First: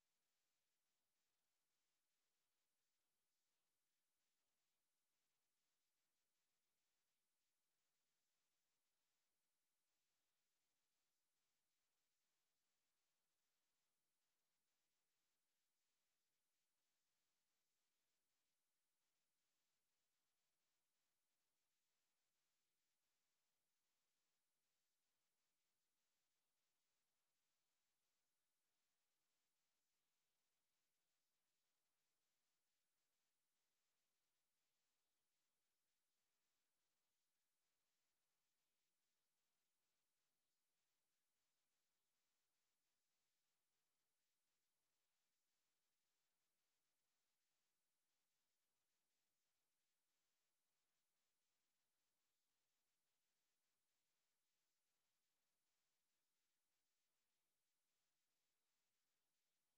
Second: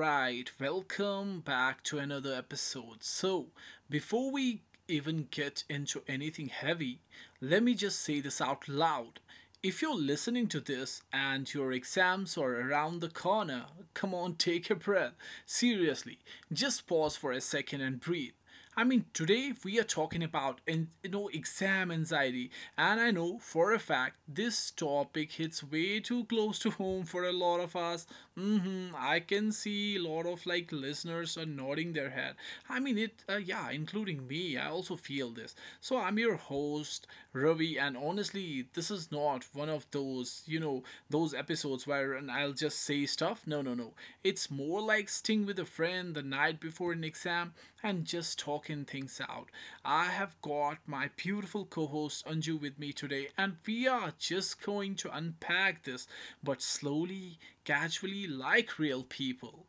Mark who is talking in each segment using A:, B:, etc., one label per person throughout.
A: alright, welcome back to another episode. So, before we even get into anything heavy, let me just say this out loud. If you're listening to this and your exams are around the corner, come on, take a breath. Seriously, just pause for a second and breathe. I mean, today we are talking about in, you know exam anxiety, and I know for a fact this topic hits way too close to home for a lot of us. I can see a lot of like listeners are nodding their head. I mean, it yeah, including me. I also feel this. So I'm your host Ravi, and honestly, this is not one of those, those episodes where and I'll just say stuff. No, no, no. It's more like sitting with a friend the night before an exam and just talking things out. I have got my beautiful co-host Anju with me today, and we are just going to unpack this, but slowly, casually, like real people.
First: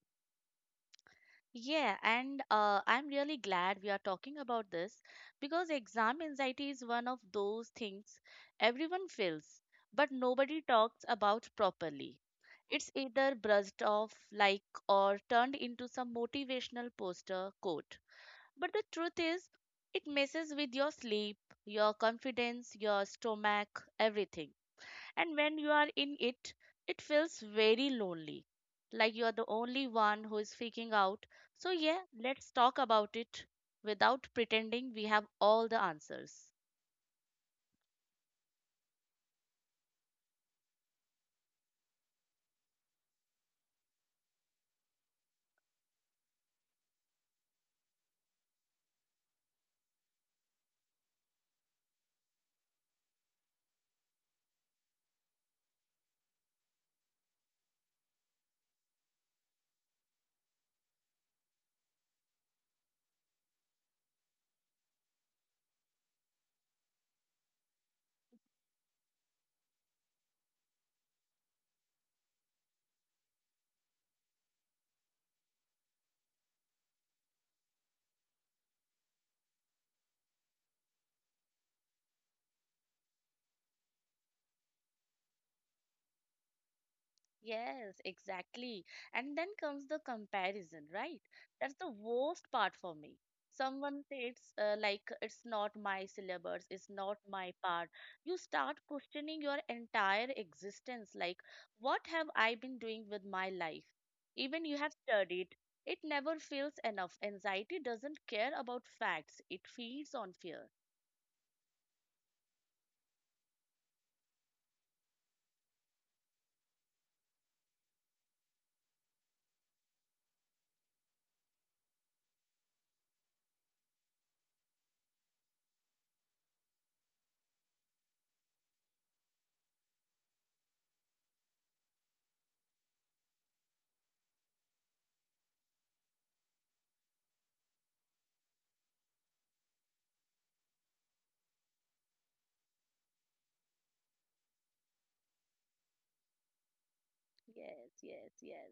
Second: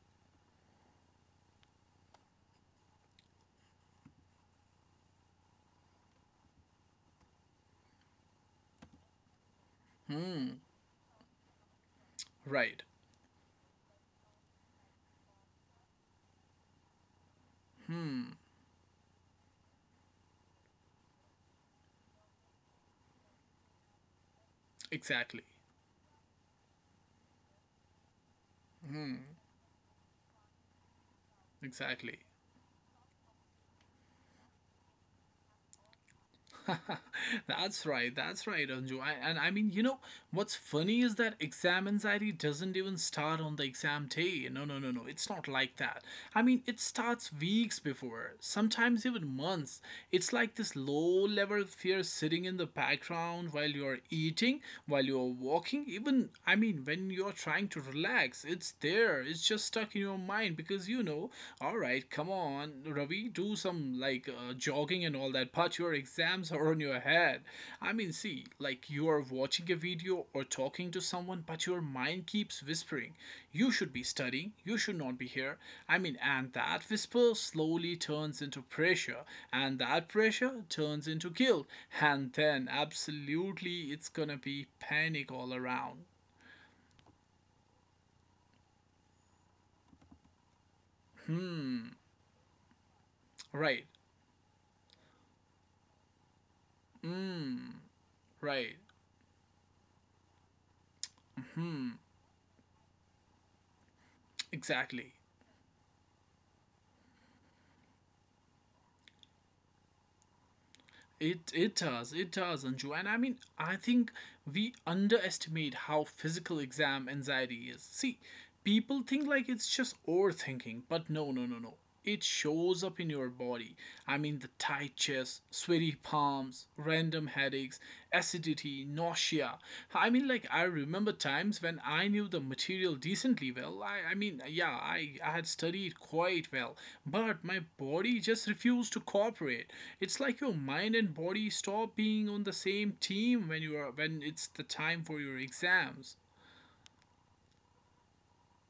B: Yeah, and I'm really glad we are talking about this because exam anxiety is one of those things everyone feels, but nobody talks about properly.
A: Right.
B: It's either brushed off like or turned into some motivational poster quote. But the truth is, it messes with your sleep, your confidence, your stomach, everything. And
A: Exactly.
B: when you are in it, it feels very lonely, like you are the only one who is freaking out. So, yeah,
A: Exactly.
B: let's talk about it without pretending we have all the answers.
A: That's right. That's right, Anju. And I mean, what's funny is that exam anxiety doesn't even start on the exam day. No, no, no, no. It's not like that. I mean, it starts weeks before, sometimes even months. It's like this low level fear sitting in the background while you're eating, while you're walking, even, I mean, when you're trying to relax. It's there. It's just stuck in your mind because, all right, come on, Ravi, do some like jogging and all that, but your exams are on your head. I mean, see, like you are watching a video or talking to someone, but your mind keeps whispering, you should be studying, you should not be here. I mean, and that whisper slowly turns into pressure, and that pressure turns into guilt, and then absolutely it's gonna be panic all around.
B: Yes, exactly. And then comes the comparison, right? That's
A: Hmm,
B: the worst part for me.
A: right.
B: Someone says, like, it's not my syllabus, it's not my
A: Hmm,
B: part. You
A: right,
B: start questioning your entire existence. Like, what have I been doing with my life? Even you have
A: exactly.
B: studied, it never feels enough. Anxiety doesn't care about facts, it feeds on fear.
A: It does, it does, Anju. And I mean, I think we underestimate how physical exam anxiety is. See, people think like it's just overthinking, but no, no, no, no. It shows up in your body. I mean, the tight chest, sweaty palms, random headaches, acidity, nausea. I mean, like, I remember times when I knew the material decently well. I mean, yeah, I had studied quite well, but my body just refused to cooperate. It's like your mind and body stop being on the same team when you are when it's the time for your exams.
B: Yes, yes, yes.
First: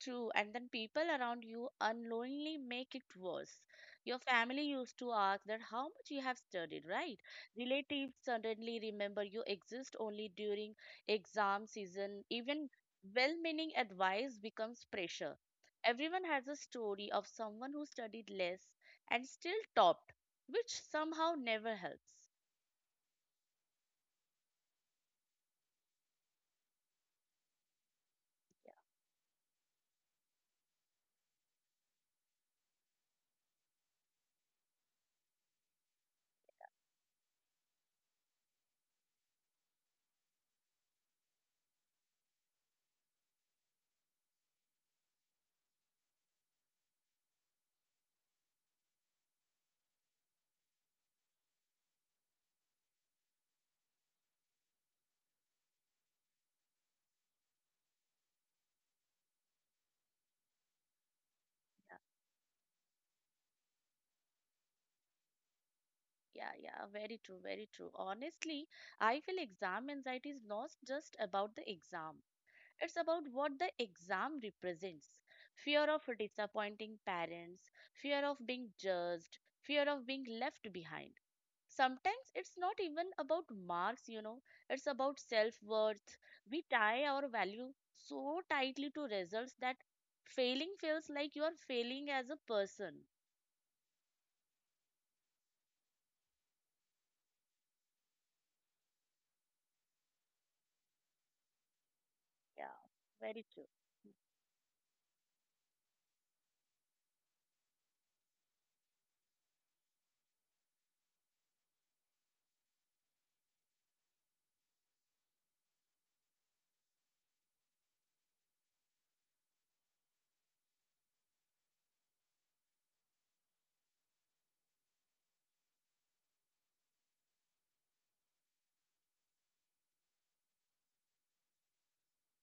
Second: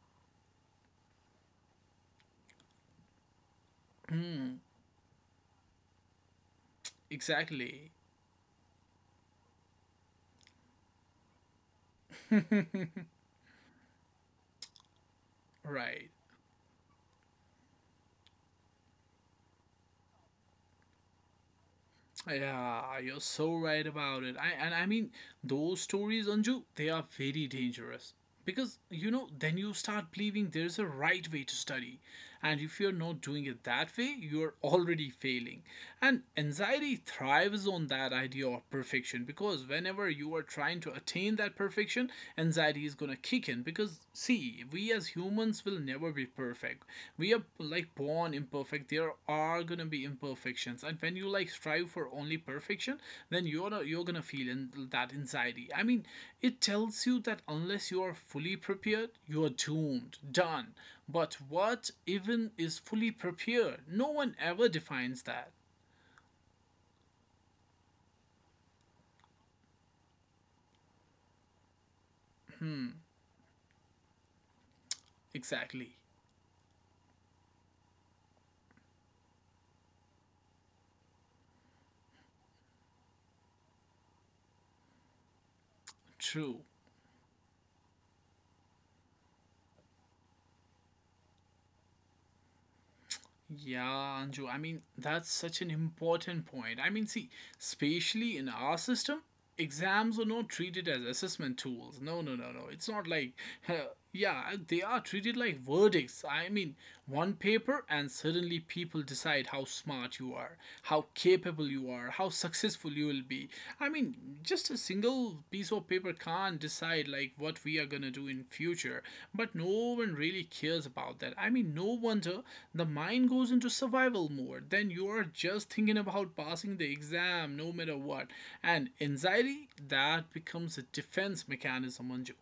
B: True, and then people around you unknowingly make it worse. Your family used to ask that how much you have studied, right?
A: Exactly.
B: Relatives suddenly remember you exist only during exam season. Even well meaning advice becomes pressure.
A: Right.
B: Everyone has a story of someone who studied less and still topped, which somehow never helps.
A: Yeah, you're so right about it. I mean, those stories, Anju, they are very dangerous. Because then you start believing there's a right way to study. And if you're not doing it that way, you're already failing. And anxiety thrives on that idea of perfection, because whenever you are trying to attain that perfection, anxiety is gonna kick in, because see, we as humans will never be perfect. We are, like, born imperfect. There are gonna be imperfections, and when you, like, strive for only perfection, then you're not, you're gonna feel that anxiety. I mean, it tells you that unless you are fully prepared, you are doomed, done. But what even is fully prepared? No one ever defines that.
B: Yeah, yeah, very true, very true. Honestly, I feel exam anxiety is not just about the exam. It's about what the exam represents: fear
A: Exactly.
B: of disappointing parents, fear of being judged, fear of being left behind. Sometimes it's not even about marks, you know, it's about self worth.
A: True.
B: We tie our value so tightly to results that failing feels like you are failing as a person.
A: Yeah, Anju, I mean, that's such an important point. I mean, see, especially in our system, exams are not treated as assessment tools. No, no, no, no.
B: Yeah,
A: It's not like,
B: very true.
A: yeah, they are treated like verdicts. I mean, one paper, and suddenly people decide how smart you are, how capable you are, how successful you will be. I mean, just a single piece of paper can't decide like what we are gonna do in future. But no one really cares about that. I mean, no wonder the mind goes into survival mode. Then you are just thinking about passing the exam, no matter what. And anxiety, that becomes a defense mechanism on you.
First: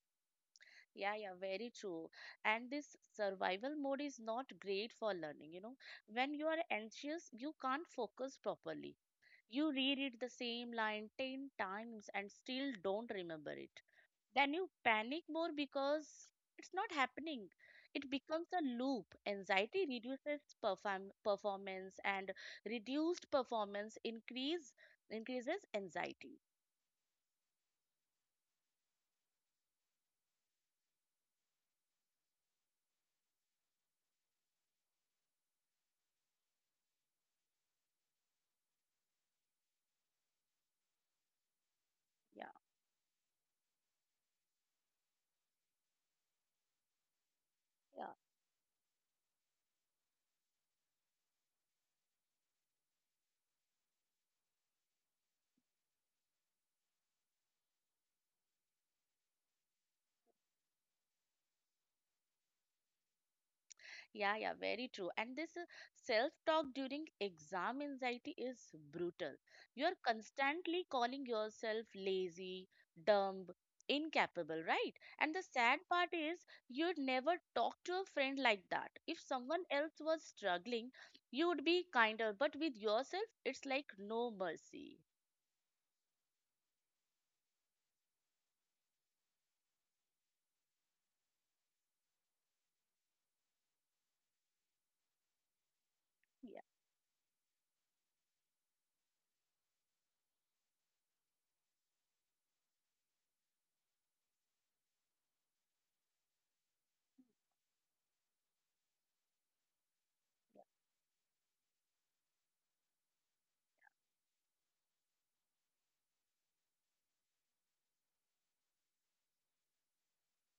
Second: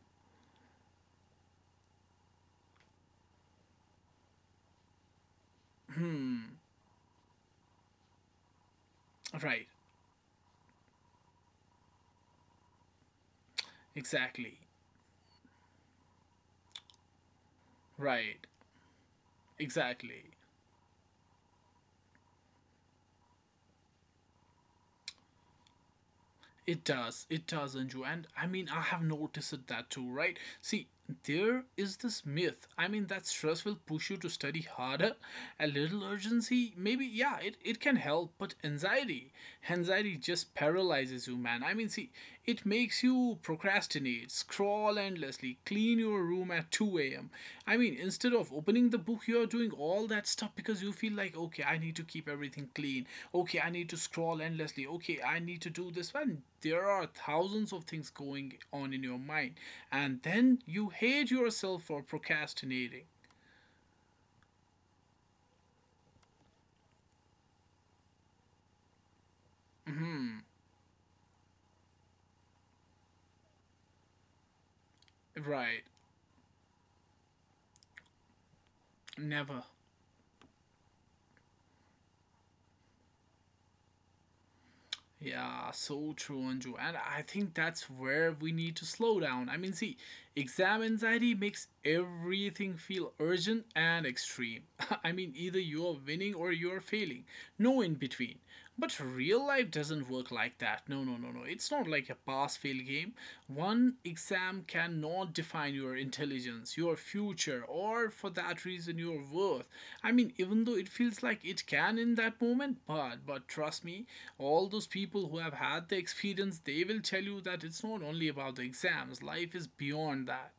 B: Yeah, yeah, very true. And this survival mode is not great for learning, you know. When you
A: Hmm.
B: are anxious, you can't focus properly.
A: Right.
B: You reread the same line 10 times and still don't remember it. Then
A: Exactly.
B: you panic more because it's not happening. It
A: Right.
B: becomes a loop. Anxiety
A: Exactly.
B: reduces performance and reduced performance increases anxiety.
A: It does. It does, Anju. And I mean, I have noticed it that too, right? See, there is this myth. I mean, that stress will push you to study harder. A little urgency, maybe, yeah, it can help, but anxiety, anxiety just paralyzes you, man. I mean, see,
B: Yeah.
A: it makes you procrastinate, scroll endlessly, clean your room at 2 a.m. I mean,
B: Yeah.
A: instead of opening the book, you're doing all that stuff because you feel like, okay, I need to keep everything clean. Okay, I need to scroll endlessly. Okay, I need to do this one. There are thousands of things going on in your mind. And then you hate yourself for procrastinating.
B: Yeah, yeah, very true. And this self talk during exam anxiety is brutal. You are
A: Hmm.
B: constantly calling yourself lazy, dumb, incapable, right? And the
A: Right.
B: sad part is you'd never talk to a friend like that. If
A: Never.
B: someone else was struggling, you would be kinder, but with yourself, it's like no mercy.
A: Yeah, so true, Anju. And I think that's where we need to slow down. I mean, see, exam anxiety makes everything feel urgent and extreme. I mean, either you're winning or
B: Yeah,
A: you're failing. No in between. But real life doesn't work like that. No, no, no, no. It's not like a pass fail game. One exam cannot define your intelligence, your future, or for that reason, your worth. I mean, even though it feels like it can in that moment, but trust me, all those people who have had the experience, they will tell you that it's not only about the exams. Life is beyond that.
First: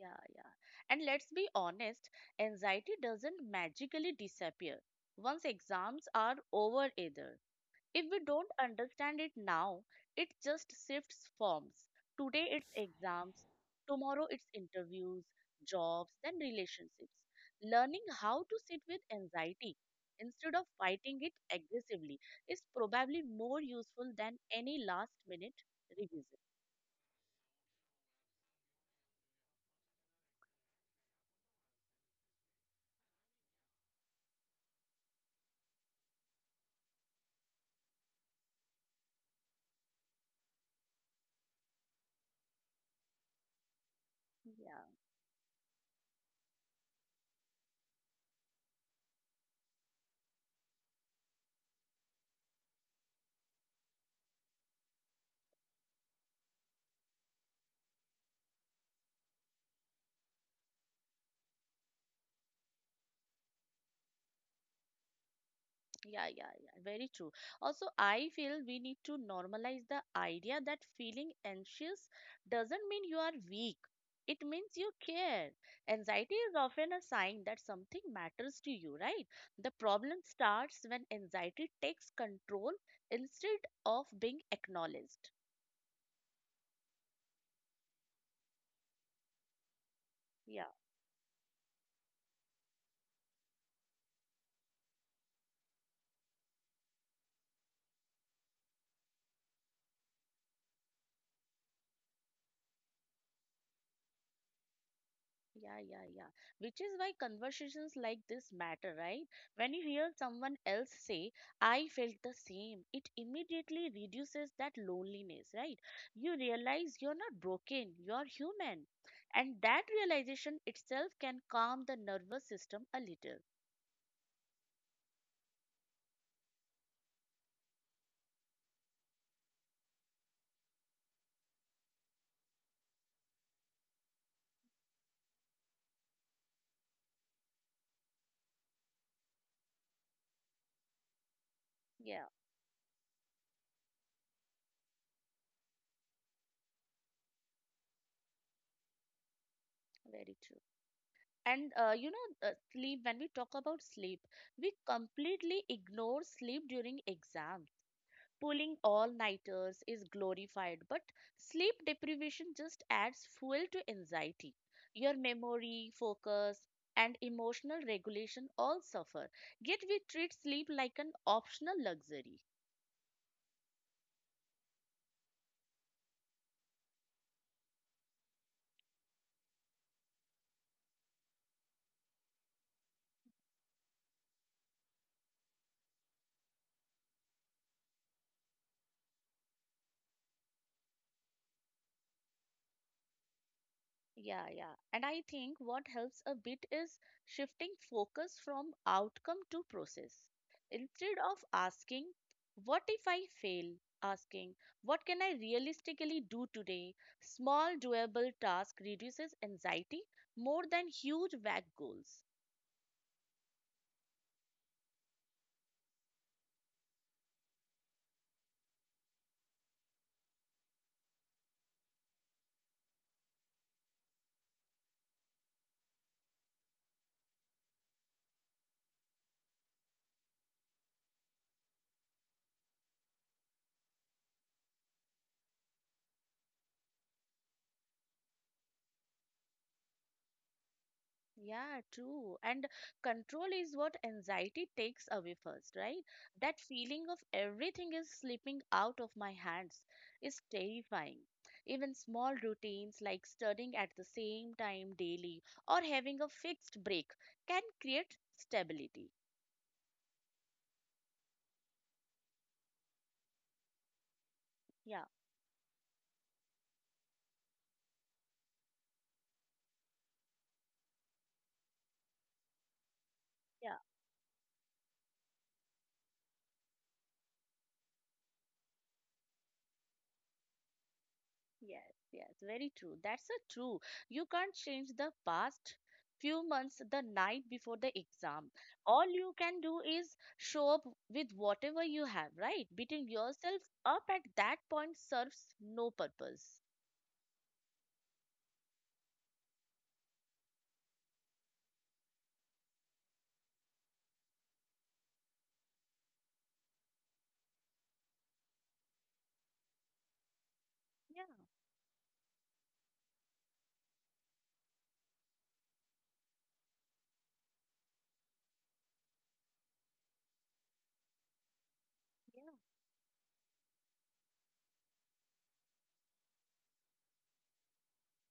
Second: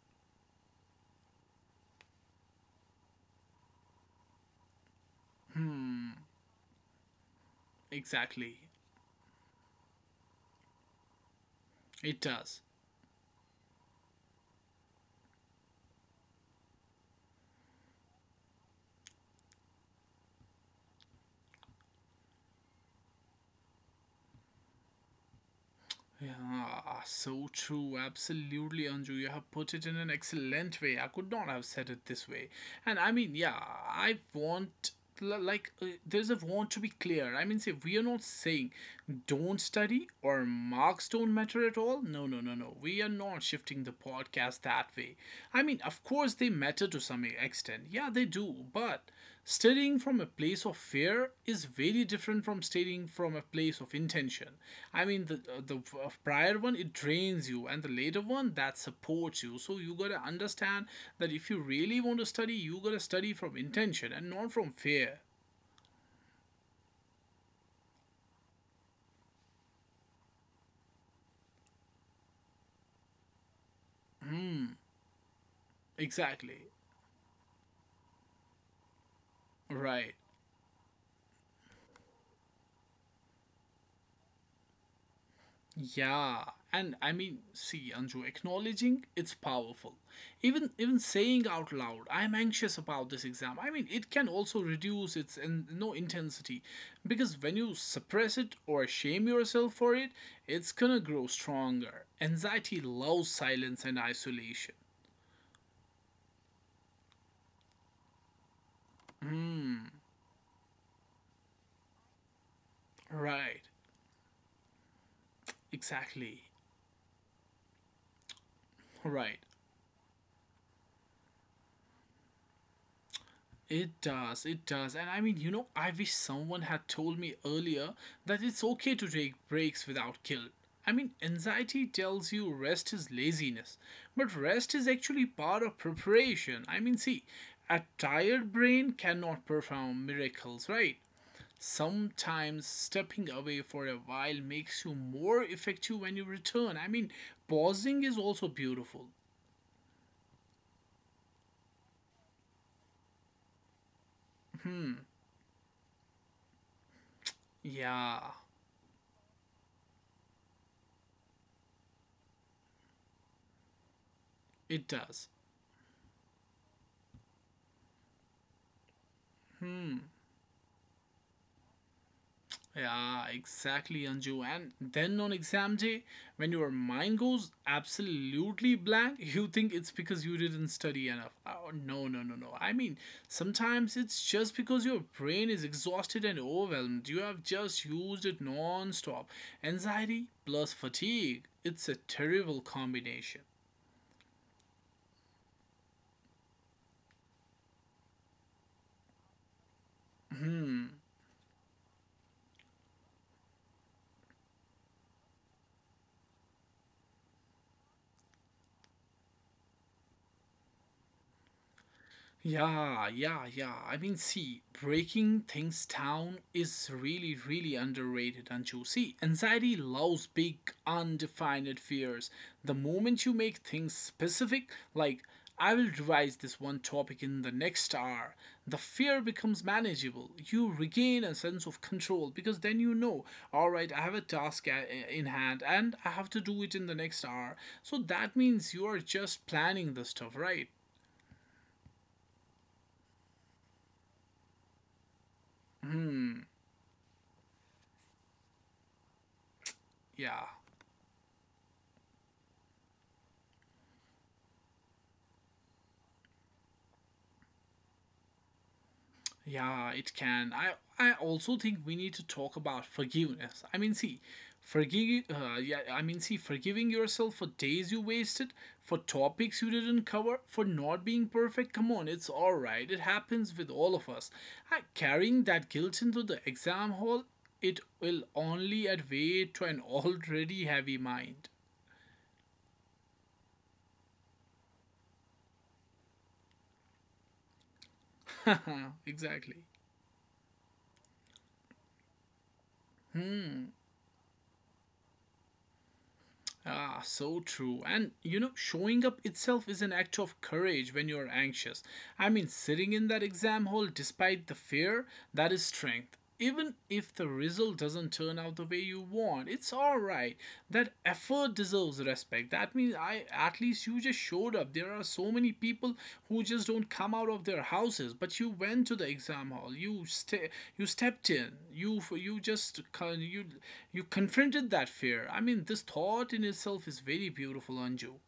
B: yeah, yeah. And let's be honest, anxiety doesn't magically disappear once exams
A: Hmm.
B: are over either. If we don't
A: Exactly.
B: understand it now, it just shifts forms.
A: It
B: Today
A: does.
B: it's exams, tomorrow it's interviews, jobs, then relationships. Learning how to sit with anxiety instead of fighting it aggressively is probably more useful than any last minute revision.
A: Yeah, so true. Absolutely, Anju. You have put it in an excellent way. I could not have said it this way. And I mean, yeah, Like, there's a want to be clear. I mean, say, we are not saying don't study or marks don't matter at all. No, no, no, no. We are not shifting the podcast
B: Yeah.
A: that way. I mean, of course, they matter to some extent. Yeah, they do. But studying from a place of fear is very different from studying from a place of intention. I mean, the prior one, it drains you, and the later one, that supports you. So you gotta understand that if you really want to study, you gotta study from intention and not from fear.
B: Yeah, yeah, yeah, very true. Also, I feel we need to normalize the idea that feeling anxious doesn't mean you are weak. It means
A: Hmm.
B: you care. Anxiety is
A: Exactly.
B: often a sign that something matters to you, right? The
A: Right.
B: problem starts when anxiety takes control instead of being acknowledged.
A: Yeah, and I mean, see, Anju, acknowledging it's powerful.
B: Yeah.
A: Even saying out loud, I'm anxious about this exam. I mean, it can also reduce its in, no intensity, because when you suppress it or shame yourself for it, it's gonna grow stronger. Anxiety loves silence and isolation.
B: Yeah, yeah, yeah. Which is why conversations like this matter, right? When you
A: Hmm.
B: hear someone else say, I felt the same, it
A: Right,
B: immediately reduces that loneliness, right? You
A: exactly.
B: realize you're not broken, you're human.
A: Right.
B: And that realization itself can calm the nervous system a little.
A: It does, it does. And I mean, I wish someone had told me earlier that it's okay to take breaks without guilt. I mean, anxiety tells you rest is laziness, but rest is actually part of preparation. I mean, see, a tired brain cannot perform miracles, right?
B: Yeah,
A: Sometimes stepping away for a while makes you more effective when you return. I mean, pausing is also beautiful.
B: very true. And sleep, when we talk about sleep, we
A: Hmm,
B: completely ignore sleep during exams.
A: yeah,
B: Pulling all nighters is glorified, but sleep deprivation just adds fuel to anxiety.
A: it
B: Your
A: does.
B: memory, focus, and emotional regulation all suffer. Yet we
A: Hmm.
B: treat sleep like an optional luxury.
A: Yeah, exactly, Anju. And then on exam day, when your mind goes absolutely blank, you think it's because you didn't study enough. Oh, no, no, no, no. I mean, sometimes it's just because your brain is exhausted and overwhelmed. You have just used it non stop. Anxiety plus fatigue. It's a terrible combination.
B: Yeah, yeah. And I think what helps a bit is shifting focus from outcome to process.
A: Hmm.
B: Instead of asking, what if I fail? Asking, what can I realistically do today? Small, doable task reduces anxiety more than huge vague goals.
A: Yeah, yeah, yeah. I mean, see, breaking things down is really, really underrated, and you see, anxiety loves big, undefined fears. The moment you make things specific, like, I will revise this one topic in the next hour, the fear becomes manageable. You regain a sense of control, because then you know, all right, I have a task in hand, and I have to do it in the next hour. So that means you are just planning the stuff, right?
B: Yeah, true. And control is what anxiety takes away first, right?
A: Hmm,
B: That feeling of everything is slipping out of my hands is
A: yeah.
B: terrifying. Even small routines like studying at the same time daily or having a fixed break can create stability.
A: Yeah, it can. I also think we need to talk about forgiveness. I mean, see,
B: Yeah.
A: forgive. Yeah, I mean, see, forgiving yourself for days you wasted, for topics you didn't cover, for not being perfect. Come on, it's all right. It happens with all of us. Carrying that guilt into the exam hall, it will only add weight to an already heavy mind.
B: Yes, yes, very true. That's a true. You can't change the past few months the night before the exam. All you
A: Exactly.
B: can do is show up with whatever you have, right? Beating yourself
A: Hmm.
B: up at that point serves no purpose.
A: Ah, so true. And you know, showing up itself is an act of courage when you're anxious. I mean, sitting in that exam hall despite the fear, that is strength. Even if the result doesn't turn out the way you want, it's all right. That
B: Yeah,
A: effort deserves respect. That means, I at least you just showed up. There are so many people who just don't come out of their houses, but you went to the exam hall. You stepped in. You
B: yeah.
A: just kind- you confronted that fear. I mean, this thought in itself is very beautiful, Anju.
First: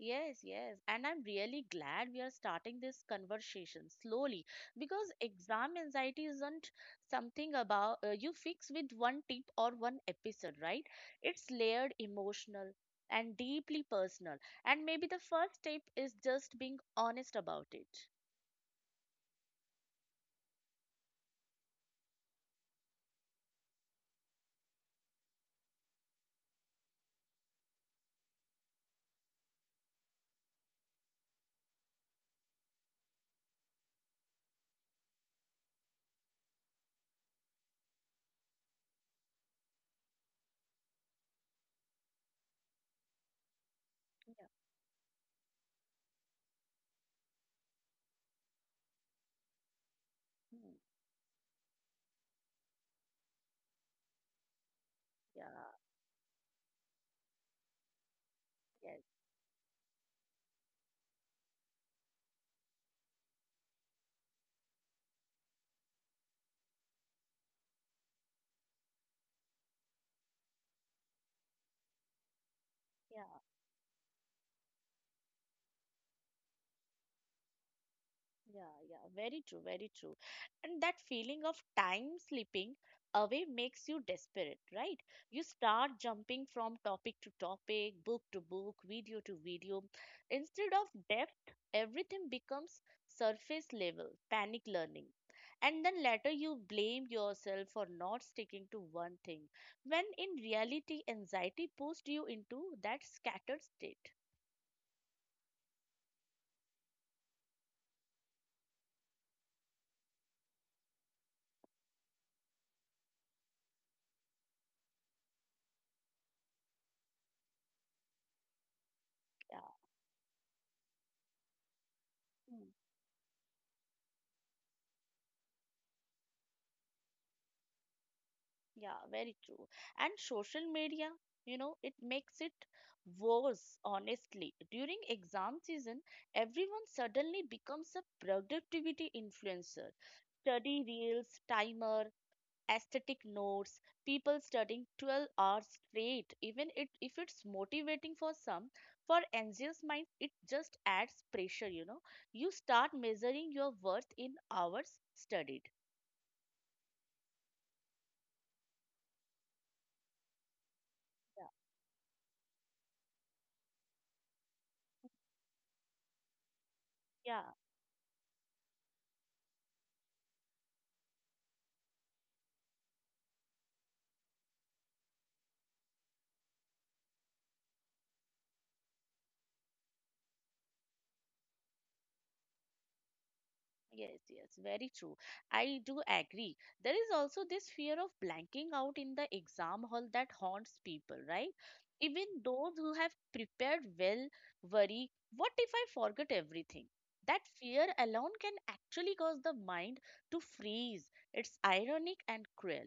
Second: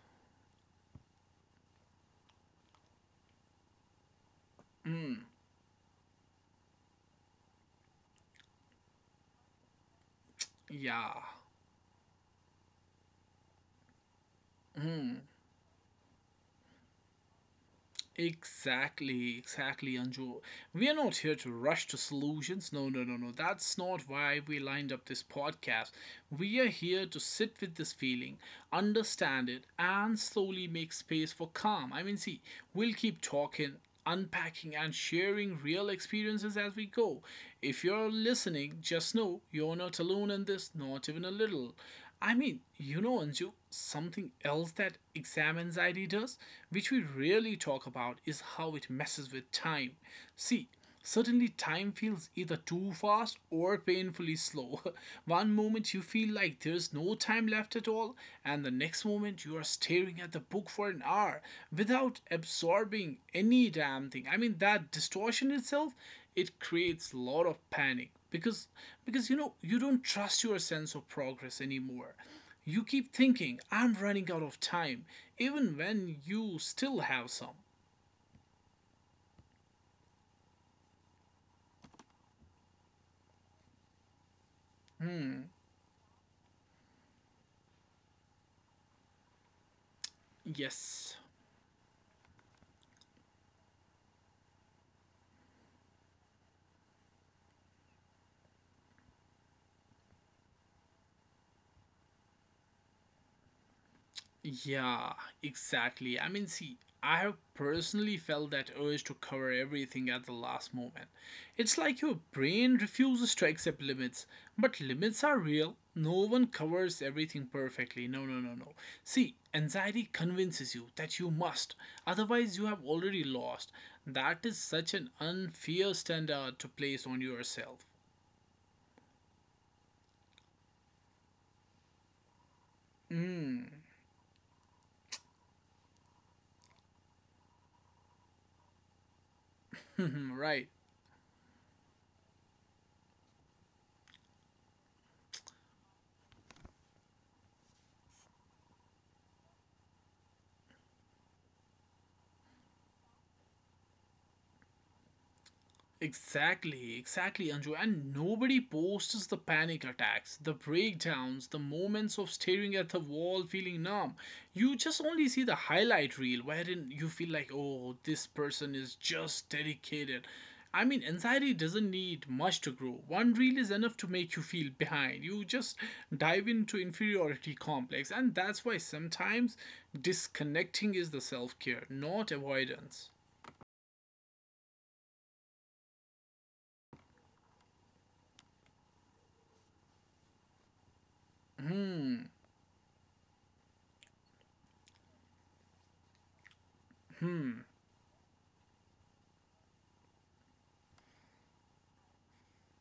B: Yes, yes. And I'm really glad we are starting this conversation slowly because
A: Mm,
B: exam anxiety isn't something about you fix with one tip or one episode, right?
A: yeah.
B: It's layered, emotional, and deeply personal. And maybe the
A: Mm,
B: first step is just being honest about it.
A: exactly, exactly, Anju. We are not here to rush to solutions. No, no, no, no. That's not why we lined up this podcast. We are here to sit with this feeling, understand it, and slowly make space for calm. I mean, see, we'll keep talking unpacking and sharing real experiences as we go. If you're listening, just know you're not alone in this, not even a little. I mean, you know, Anju, something
B: Yeah.
A: else that exam anxiety does, which we rarely talk about, is how it messes with time.
B: Hmm.
A: See, certainly time feels either too fast or painfully slow. One
B: Yeah.
A: moment you feel like there's no time left at all, and the
B: Yes.
A: next moment you are staring at the book for an hour without absorbing any damn thing. I mean, that distortion itself, it creates a lot of panic because you know you don't trust your sense of progress anymore. You keep
B: Yeah.
A: thinking, I'm running out of time, even when you still have some.
B: Yeah, yeah, very true, very true. And that feeling of time slipping away makes you desperate, right? You
A: Hmm.
B: start jumping from topic to topic, book to book, video to video. Instead of
A: Yes.
B: depth, everything becomes surface level, panic learning. And then later you blame yourself for not sticking to one thing, when in reality, anxiety pushed you into that scattered state.
A: Yeah, exactly. I mean, see, I have personally felt that urge to cover everything at the last moment. It's like your brain refuses to accept limits, but limits are real. No one covers everything perfectly. No, no, no, no. See,
B: Yeah.
A: anxiety convinces you that you must, otherwise, you
B: Hmm.
A: have already lost. That is such an unfair standard to place on yourself.
B: Yeah, very true. And social media, you know, it makes it
A: Mm,
B: worse, honestly. During exam season, everyone suddenly becomes a productivity influencer.
A: right.
B: Study reels, timer, aesthetic notes, people studying 12 hours straight. Even it, if it's motivating for some, for anxious minds, it just adds pressure, you know. You start measuring your worth in hours studied.
A: Exactly, exactly, Anju. And nobody posts the panic attacks, the breakdowns,
B: Yeah.
A: the moments of staring at the wall feeling numb. You just only see the highlight reel wherein you feel
B: Yeah.
A: like, oh, this person is just dedicated. I mean, anxiety doesn't need much to grow. One reel is enough to make you feel behind. You just dive into inferiority complex. And that's why sometimes disconnecting is the self care, not avoidance.
B: Yes, yes, very true. I do agree. There is also this fear of blanking out in the exam hall that haunts people, right? Even
A: Hmm,
B: those who have prepared well worry, what if I forget everything? That
A: hmm.
B: fear alone can actually cause the mind to freeze. It's ironic and cruel.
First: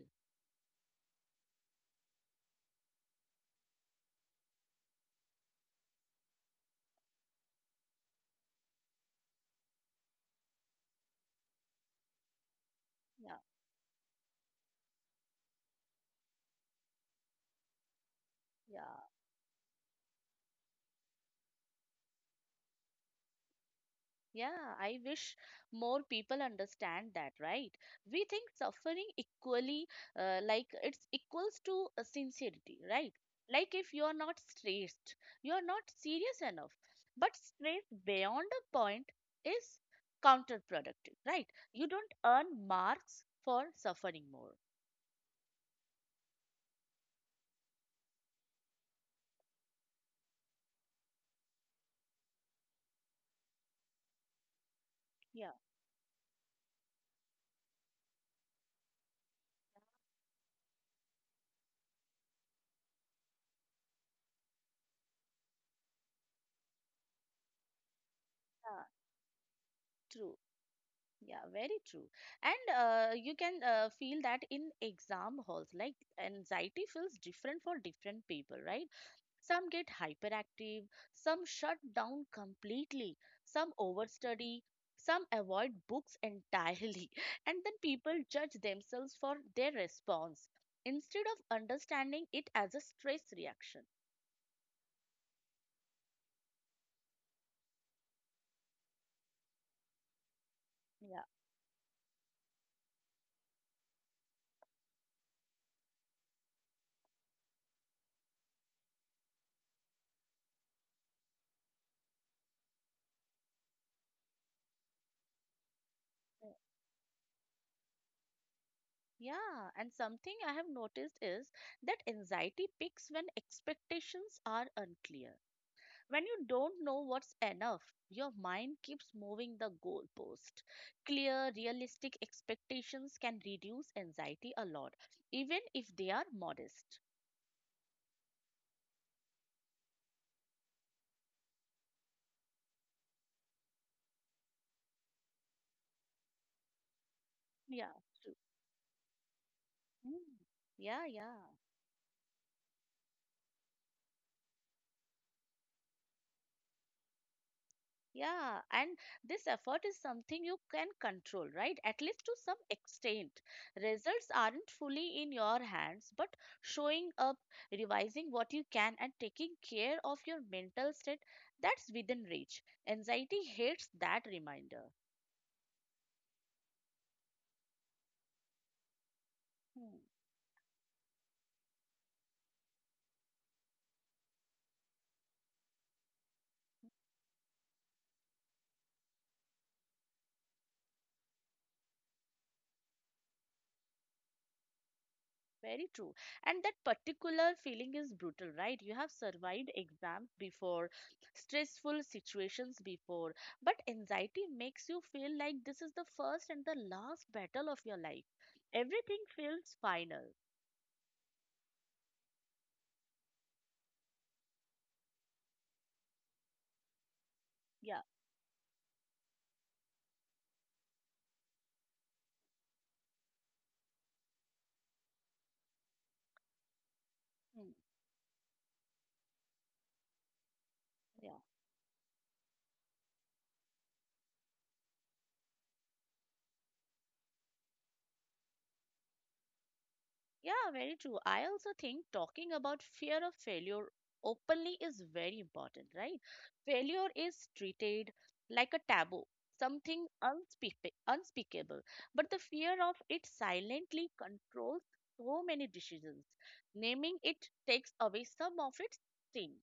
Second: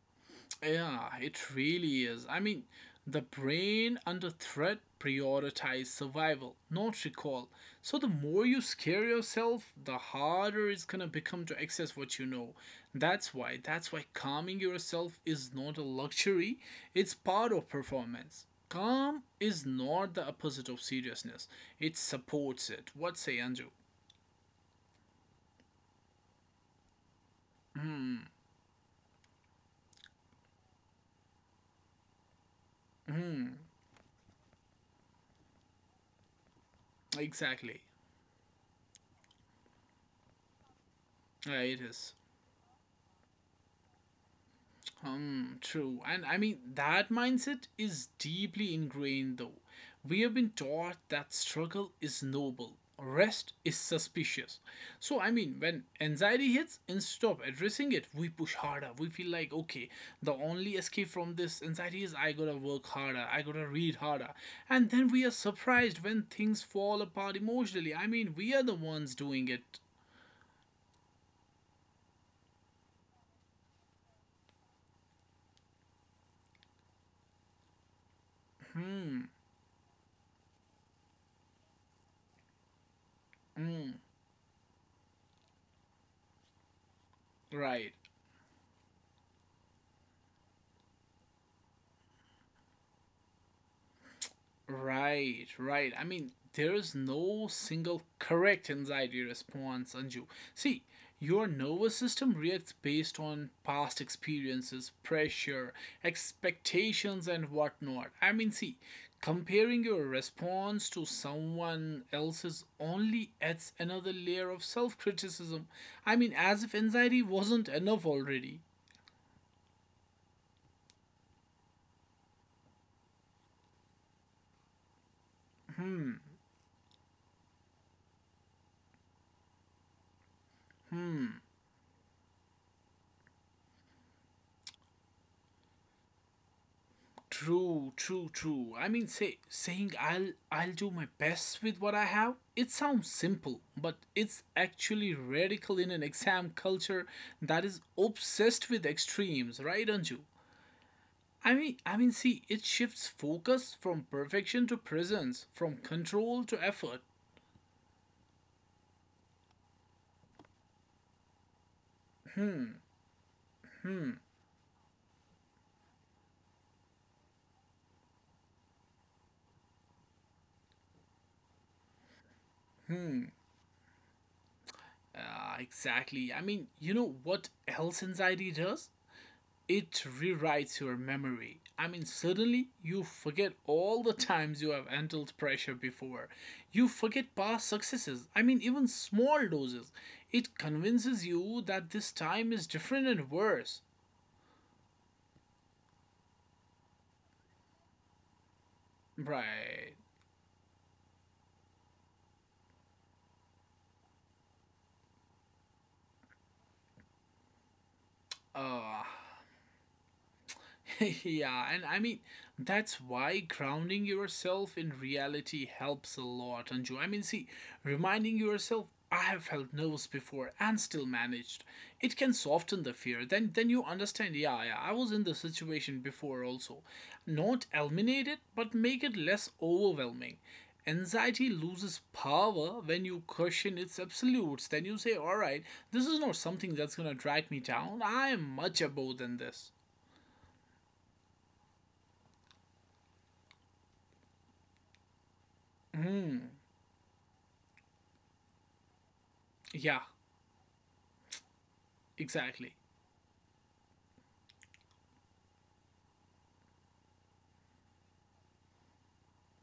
A: Yeah, it really is. I mean, the brain under threat prioritizes survival, not recall. So the more you scare yourself, the harder it's gonna become to access what you know. That's
B: Yeah,
A: why, that's why calming yourself is not a luxury, it's part of performance.
B: yeah.
A: Calm is not the opposite of seriousness. It supports it. What say, Anju?
B: Yeah, I wish more people understand that, right?
A: Hmm,
B: We think suffering equally, like it's equals to sincerity, right?
A: hmm,
B: Like if you're not stressed, you're not serious enough. But
A: exactly.
B: stress beyond a point is counterproductive, right?
A: Yeah, it
B: You
A: is.
B: don't earn marks for suffering more.
A: True. And I mean, that mindset is deeply ingrained, though. We have been taught that struggle is noble, rest is suspicious. So, I mean,
B: Yeah,
A: when anxiety hits, instead of addressing it, we push harder. We feel like, okay, the only escape from this anxiety is I gotta work harder, I gotta read harder. And then we are surprised when things fall apart emotionally. I mean, we are the
B: yeah,
A: ones doing it.
B: true. Yeah, very true. And you can feel that in exam halls, like anxiety feels different for different people, right?
A: Hmm.
B: Some get hyperactive, some shut down completely, some
A: Mm,
B: overstudy, some avoid books entirely, and then
A: right.
B: people judge themselves for their response instead of understanding it as a stress reaction.
A: Right, right. I mean, there is no single correct anxiety response, Anju. See,
B: Yeah,
A: your nervous system reacts based on past experiences, pressure, expectations, and whatnot. I mean, see, comparing your response to someone else's only adds another layer of self criticism. I mean, as if anxiety wasn't enough already.
B: yeah, and something I have noticed is that anxiety peaks when expectations are unclear.
A: Hmm,
B: When you don't know what's enough, your mind keeps moving the goalpost.
A: hmm.
B: Clear, realistic expectations can reduce anxiety a lot, even if they are modest.
A: True, true, true. I mean, saying I'll do my best with what I have. It sounds simple, but it's actually radical in an exam culture that is
B: Yeah, true.
A: obsessed with extremes, right, Anju?
B: Mm. Yeah, yeah.
A: I mean, see, it shifts focus from perfection to presence, from control to effort.
B: Yeah, and this effort is something you can control, right? At least to some
A: Hmm,
B: extent.
A: hmm,
B: Results aren't fully in your hands, but showing up, revising what you can, and taking care of your mental state, that's within reach.
A: hmm.
B: Anxiety hates that reminder.
A: Ah, exactly. I mean, you know what else anxiety does? It
B: Hmm.
A: rewrites your memory. I mean, suddenly you forget all the times you have handled pressure before. You forget past successes. I mean, even small doses. It convinces you that this time is different and worse.
B: Very true. And that particular feeling is brutal, right? You have survived
A: Right.
B: exams before, stressful situations before, but anxiety makes you feel like this is the first and the last battle of your life.
A: Uh,
B: Everything feels final.
A: yeah, and I mean, that's why grounding yourself in reality helps a lot, Anju. I mean, see,
B: Yeah.
A: reminding yourself, I have felt nervous before and still managed, it can soften the fear. Then you understand, yeah, yeah, I was in the situation before also. Not
B: Mm.
A: eliminate it, but make it less overwhelming.
B: Yeah.
A: Anxiety loses power when you question its absolutes. Then you say, all right, this is not something that's gonna drag me down. I am much above than this.
B: Yeah, very true. I also think talking about fear of failure openly is very important, right?
A: Hmm.
B: Failure is treated like a taboo,
A: Yeah,
B: something unspeakable, but the
A: exactly.
B: fear of it silently controls so many decisions. Naming it takes away some of its sting.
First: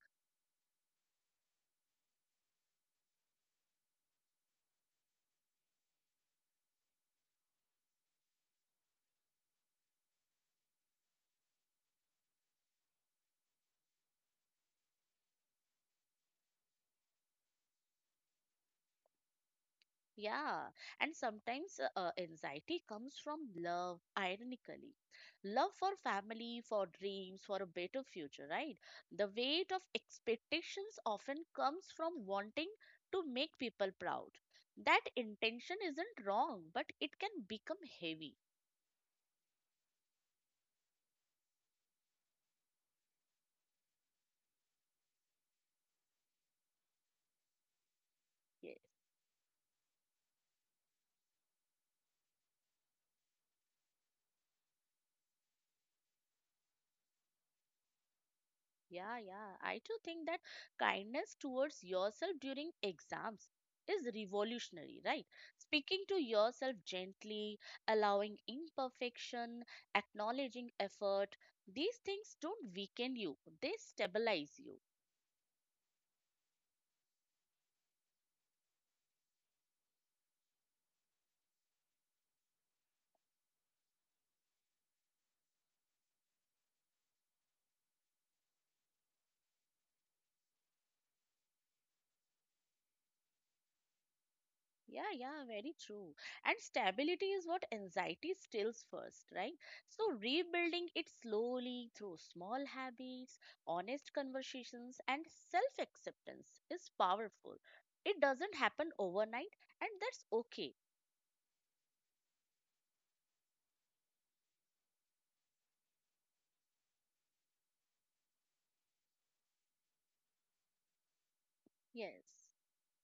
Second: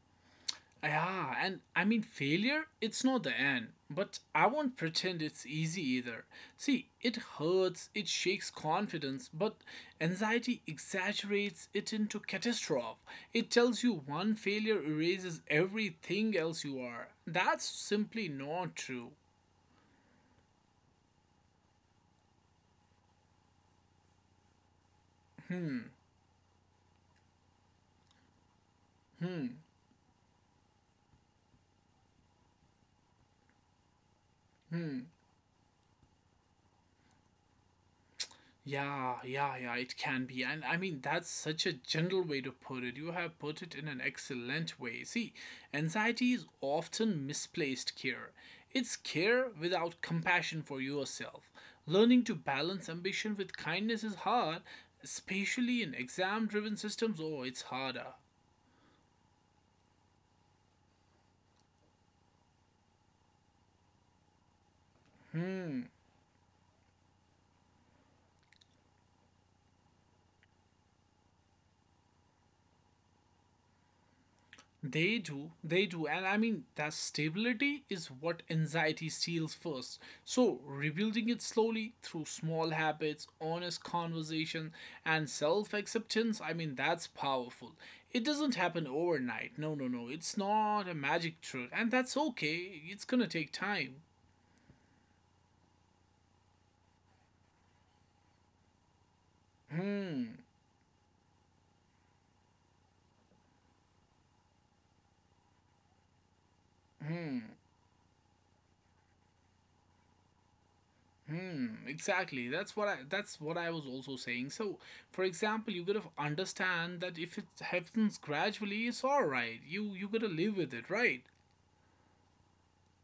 A: Yeah, and I mean, failure, it's not the end, but I won't pretend it's easy either. See, it hurts, it shakes confidence, but anxiety exaggerates it into catastrophe. It tells you one failure erases everything else you are. That's simply not true.
B: Yeah, and sometimes anxiety comes from love, ironically. Love
A: Hmm,
B: for family, for dreams, for a better future, right? The
A: hmm,
B: weight of expectations often comes from wanting to make people proud.
A: hmm.
B: That intention isn't wrong, but it can become heavy.
A: Yeah, yeah, yeah, it can be. And I mean, that's such a general way to put it. You have put it in an excellent way. See, anxiety is often misplaced care.
B: Yes.
A: It's care without compassion for yourself. Learning to balance ambition with kindness is hard, especially in exam driven systems. Oh, it's harder.
B: Yeah, yeah. I too think that kindness towards yourself during exams is revolutionary, right?
A: Hmm.
B: Speaking to yourself gently, allowing imperfection, acknowledging effort, these things don't weaken you, they stabilize you.
A: They do, and I mean, that stability is what anxiety steals first. So, rebuilding it slowly through small habits, honest conversation, and self acceptance, I mean, that's powerful. It doesn't happen overnight. No, no, no, it's not a magic trick, and that's okay, it's gonna take time.
B: Yeah, yeah, very true. And stability is what anxiety steals first, right? So,
A: Hmm,
B: rebuilding it slowly through small habits, honest conversations, and self acceptance is
A: hmm.
B: powerful. It doesn't happen overnight, and that's okay.
A: Hmm, exactly. That's what I was also saying. So, for example, you gotta understand that if it happens gradually, it's all right. You gotta live with it, right?
B: Yes,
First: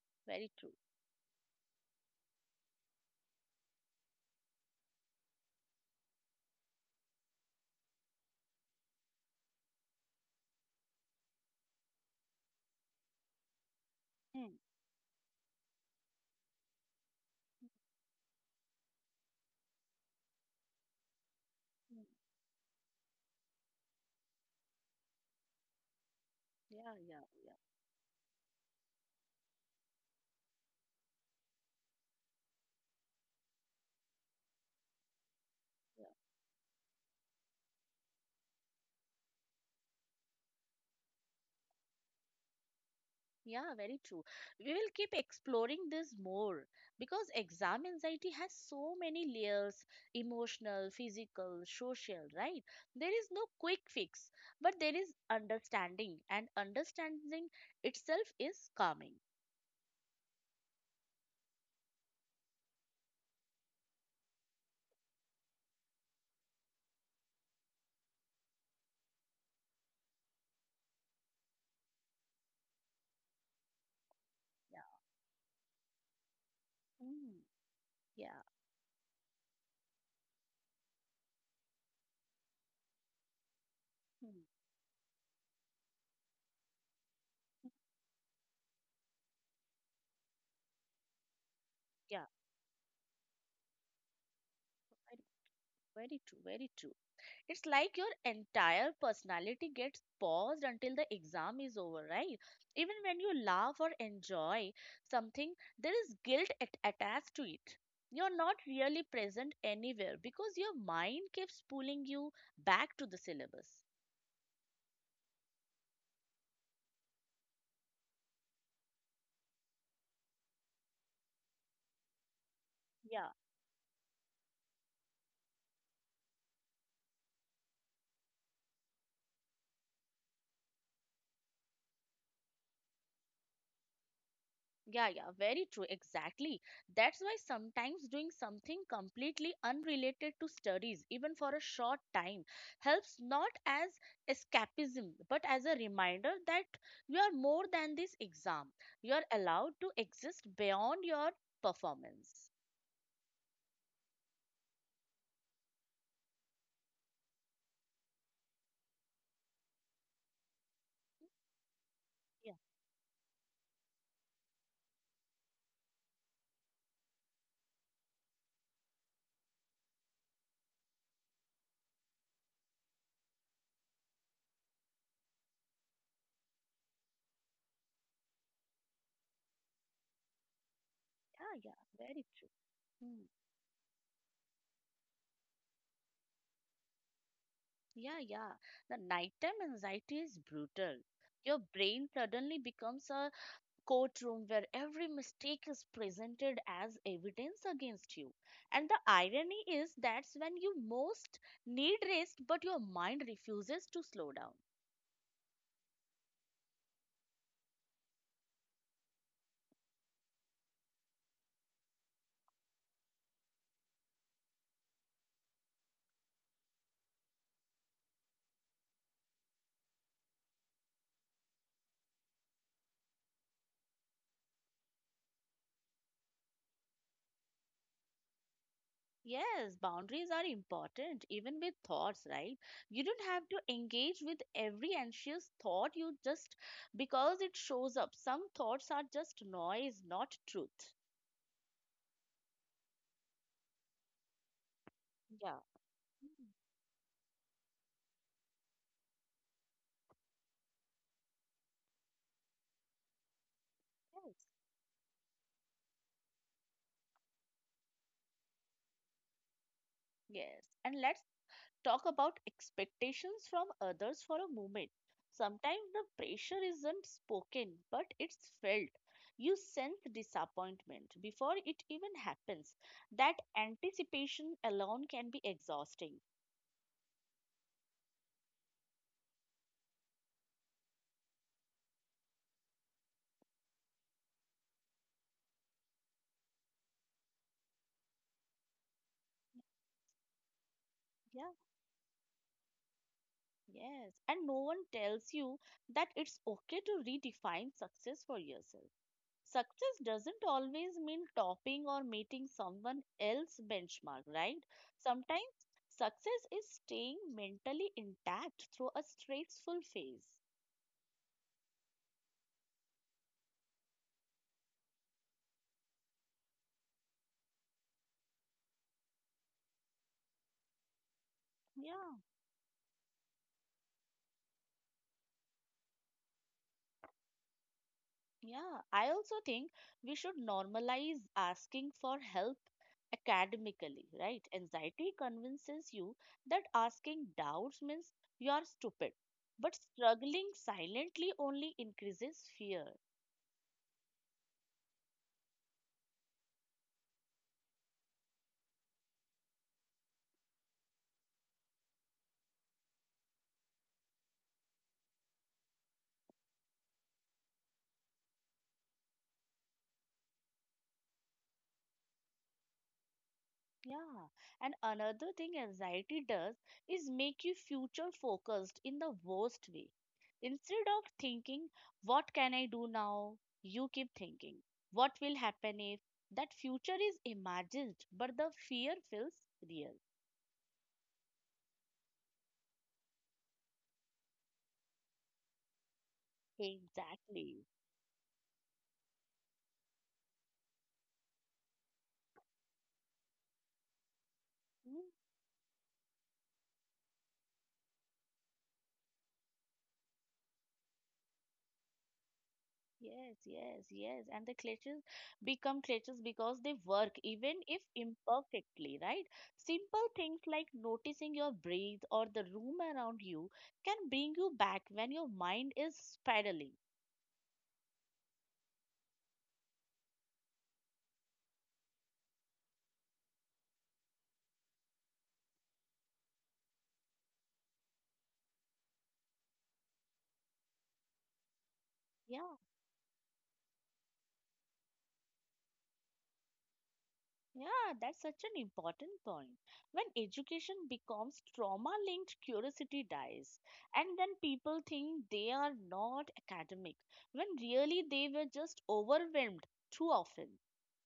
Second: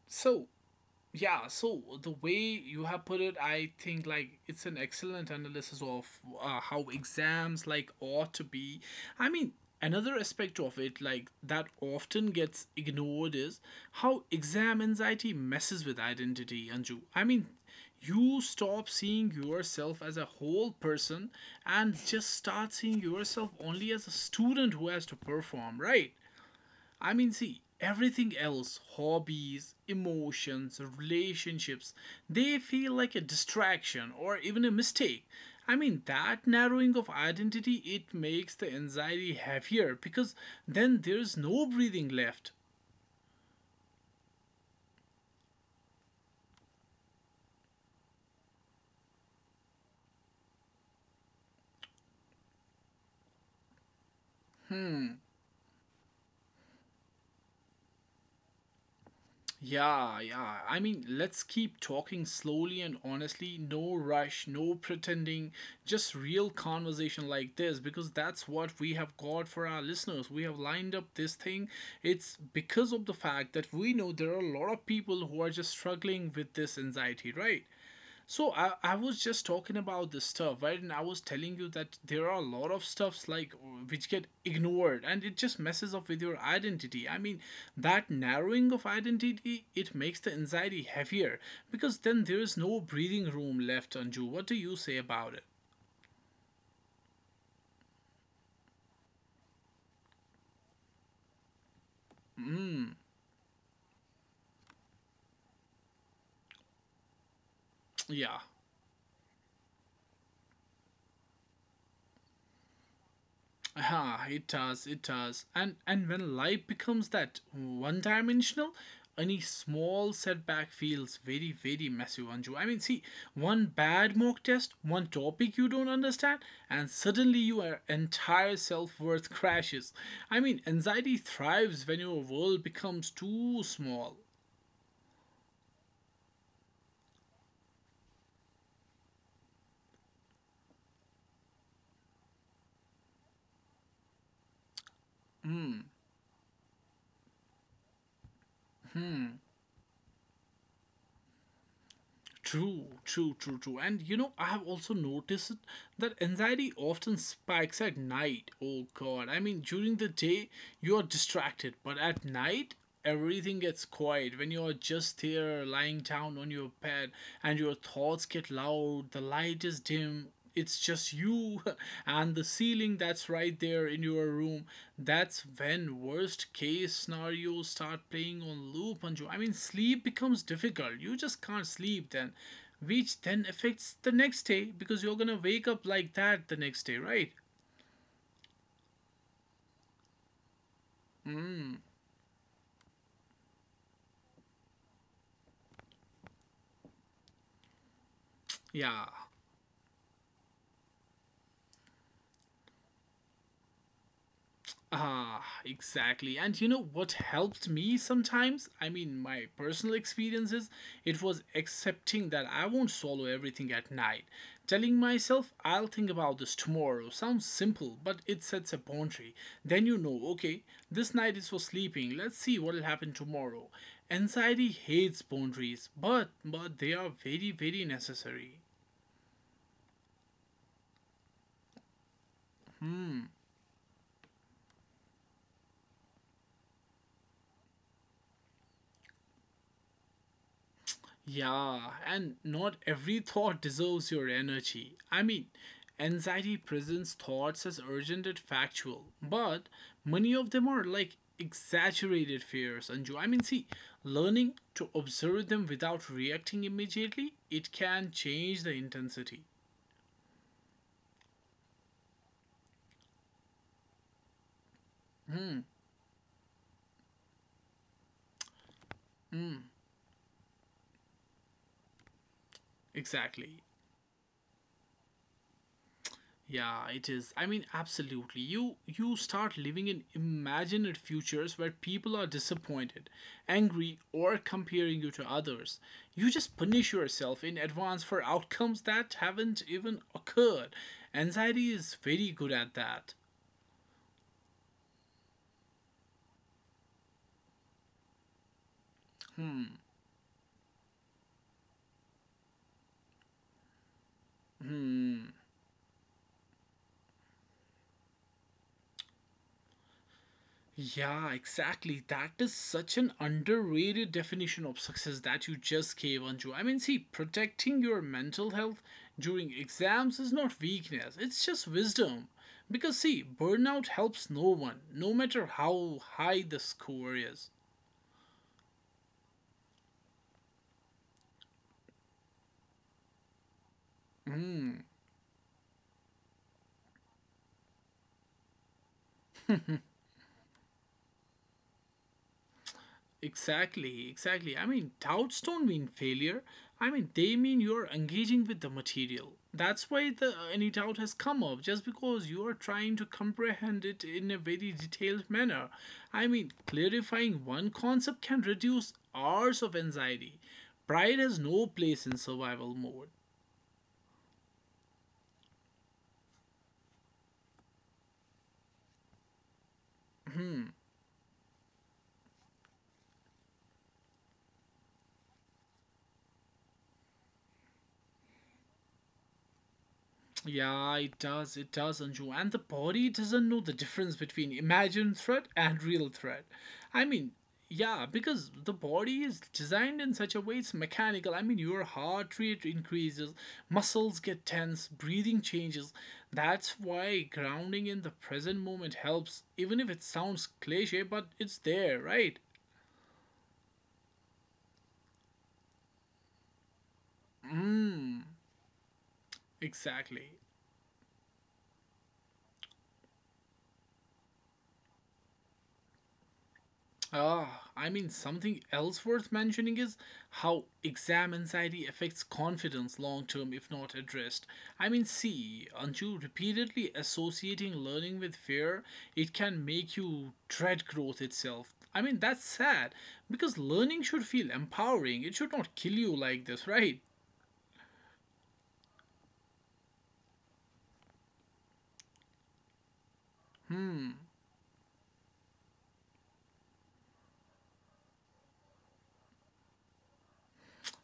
A: So,
B: very true.
A: yeah, so the way you have put it, I think like it's an excellent analysis of how exams like ought to be. I mean, another aspect of it like that often gets ignored is how
B: Hmm.
A: exam anxiety messes with identity, Anju. I mean, you stop seeing yourself as a whole person and
B: Mm.
A: just start seeing yourself only as a student who has to perform, right?
B: Yeah,
A: I
B: yeah,
A: mean,
B: yeah.
A: see, everything else hobbies, emotions, relationships they feel like a distraction or even a mistake. I mean, that narrowing of identity it makes the anxiety heavier because then there's no breathing left.
B: Yeah, very true. We will keep exploring this more because exam anxiety has so many layers, emotional, physical, social, right? There is no quick fix, but there is
A: Hmm.
B: understanding, and understanding itself is calming.
A: Yeah, yeah. I mean, let's keep talking slowly and honestly. No rush, no pretending, just real conversation like this because that's what we have got for our listeners. We have lined up this thing. It's because of the fact that we know there are a lot
B: Yeah.
A: of people who are just struggling with this anxiety,
B: Mm,
A: right?
B: yeah.
A: So I was just talking about this stuff, right? And I was telling you that there are a lot of stuffs like which get
B: Mm,
A: ignored and it just messes up with your identity. I mean, that narrowing of identity, it makes the anxiety heavier because
B: yeah.
A: then there is no breathing room left, Anju. What do you say about it?
B: Very, very true. Very true. It's like your entire personality gets paused until the exam is over, right?
A: Mm,
B: Even when you laugh or enjoy something, there is guilt attached to it. You're
A: yeah.
B: not really present anywhere because your mind keeps pulling you back to the syllabus.
A: Ah, it does, it does. And when life becomes that one-dimensional, any small setback feels very, very massive, Anju. I mean, see, one bad mock test, one topic you don't understand, and suddenly your entire self-worth crashes. I mean, anxiety thrives when your world becomes too small.
B: Yeah, yeah, very true. Exactly. That's why sometimes doing something completely unrelated to studies, even for a short time, helps not as escapism, but as a
A: Hmm,
B: reminder that you are more than this exam. You are
A: hmm.
B: allowed to exist beyond your performance.
A: True, true, true, true. And you know, I have also noticed that anxiety often spikes at night. Oh god. I mean, during the day you are distracted, but at
B: Yeah,
A: night everything gets quiet when you're just there lying down on your bed and your thoughts get loud, the light is dim, it's just you and the ceiling that's right there in your room, that's when worst case scenarios start playing on loop, Anju. I mean, sleep becomes difficult. You just can't
B: yeah, yeah,
A: sleep
B: very
A: then,
B: true.
A: which
B: Hmm.
A: then affects the next day because you're gonna wake up like that the next day, right?
B: Yeah, yeah. The nighttime anxiety is brutal. Your
A: Mm,
B: brain suddenly becomes a courtroom where every mistake is presented as evidence against you. And the
A: yeah.
B: irony is that's when you most need rest, but your mind refuses to slow down.
A: Ah, exactly. And you know what helped me sometimes? I mean, my personal experiences, it was accepting that I won't swallow everything at night. Telling myself, I'll think about this tomorrow sounds simple, but it sets a boundary. Then you know, okay, this night is for sleeping, let's see what'll happen tomorrow. Anxiety hates boundaries, but they are very, very necessary.
B: Yes, boundaries are important, even with thoughts, right? You don't
A: Hmm.
B: have to engage with every anxious thought you just because it shows up. Some thoughts are just noise, not truth.
A: Yeah, and not every thought deserves your energy. I mean,
B: Yeah. Mm.
A: anxiety presents thoughts as urgent and factual, but many of them are like exaggerated fears, Anju. I mean, see,
B: Yes.
A: learning to observe them without reacting immediately, it can change the intensity.
B: Yes. And let's talk about expectations from others for a moment.
A: Hmm,
B: Sometimes the pressure isn't spoken, but it's felt. You
A: hmm,
B: sense disappointment before it even happens. That
A: exactly.
B: anticipation alone can be exhausting.
A: Yeah, it is. I mean, absolutely. You start living in imagined futures where people are disappointed, angry, or comparing you to others. You just punish yourself in advance for outcomes that haven't even occurred.
B: Yeah,
A: Anxiety is very good at that.
B: yes. And no one tells you that it's okay to redefine success for yourself.
A: Hmm.
B: Success doesn't always mean topping or meeting someone else's benchmark, right?
A: Hmm.
B: Sometimes success is staying mentally intact through a stressful phase.
A: Yeah, exactly. That is such an underrated definition of success that you just gave, Anju. I mean, see, protecting your mental health during exams is not weakness, it's just
B: Yeah,
A: wisdom. Because, see, burnout helps no one, no matter how high the score is.
B: yeah. I also think we should normalize asking for help academically, right?
A: Mm.
B: Anxiety convinces you that asking doubts means you are stupid, but struggling silently only increases fear.
A: Exactly, exactly. I mean, doubts don't mean failure. I mean, they mean you're engaging with the material. That's why the any doubt has come up, just because you are trying to comprehend it in a very detailed manner. I mean, clarifying one concept can reduce hours of anxiety. Pride has no place in survival mode.
B: Yeah, and another thing anxiety does is make you future focused in the worst way.
A: Hmm.
B: Instead of thinking, what can I do now? You keep thinking, what will happen if that future is imagined, but the fear feels real.
A: Yeah, it does. It does, Anju. And the body doesn't know the difference between imagined threat and real threat. I mean,
B: Exactly.
A: yeah, because the body is designed in such a way it's mechanical. Your heart rate increases, muscles get tense,
B: Hmm.
A: breathing changes. That's why grounding in the present moment helps, even if it sounds cliche, but it's there, right?
B: Yes, yes, yes. And the clutches become clutches because they work, even if
A: Mmm,
B: imperfectly, right? Simple
A: exactly.
B: things like noticing your breath or the room around you can bring you back when your mind is spiraling.
A: Uh, Something else worth mentioning is how exam anxiety affects confidence long term if not addressed. See, Anju, repeatedly associating learning with fear, it can make you dread growth itself. That's
B: Yeah,
A: sad because learning should feel empowering, it should not kill you like this, right?
B: yeah, that's such an important point. When education becomes trauma-linked, curiosity dies. And
A: Hmm.
B: then people think they are not academic, when really they were just overwhelmed too often.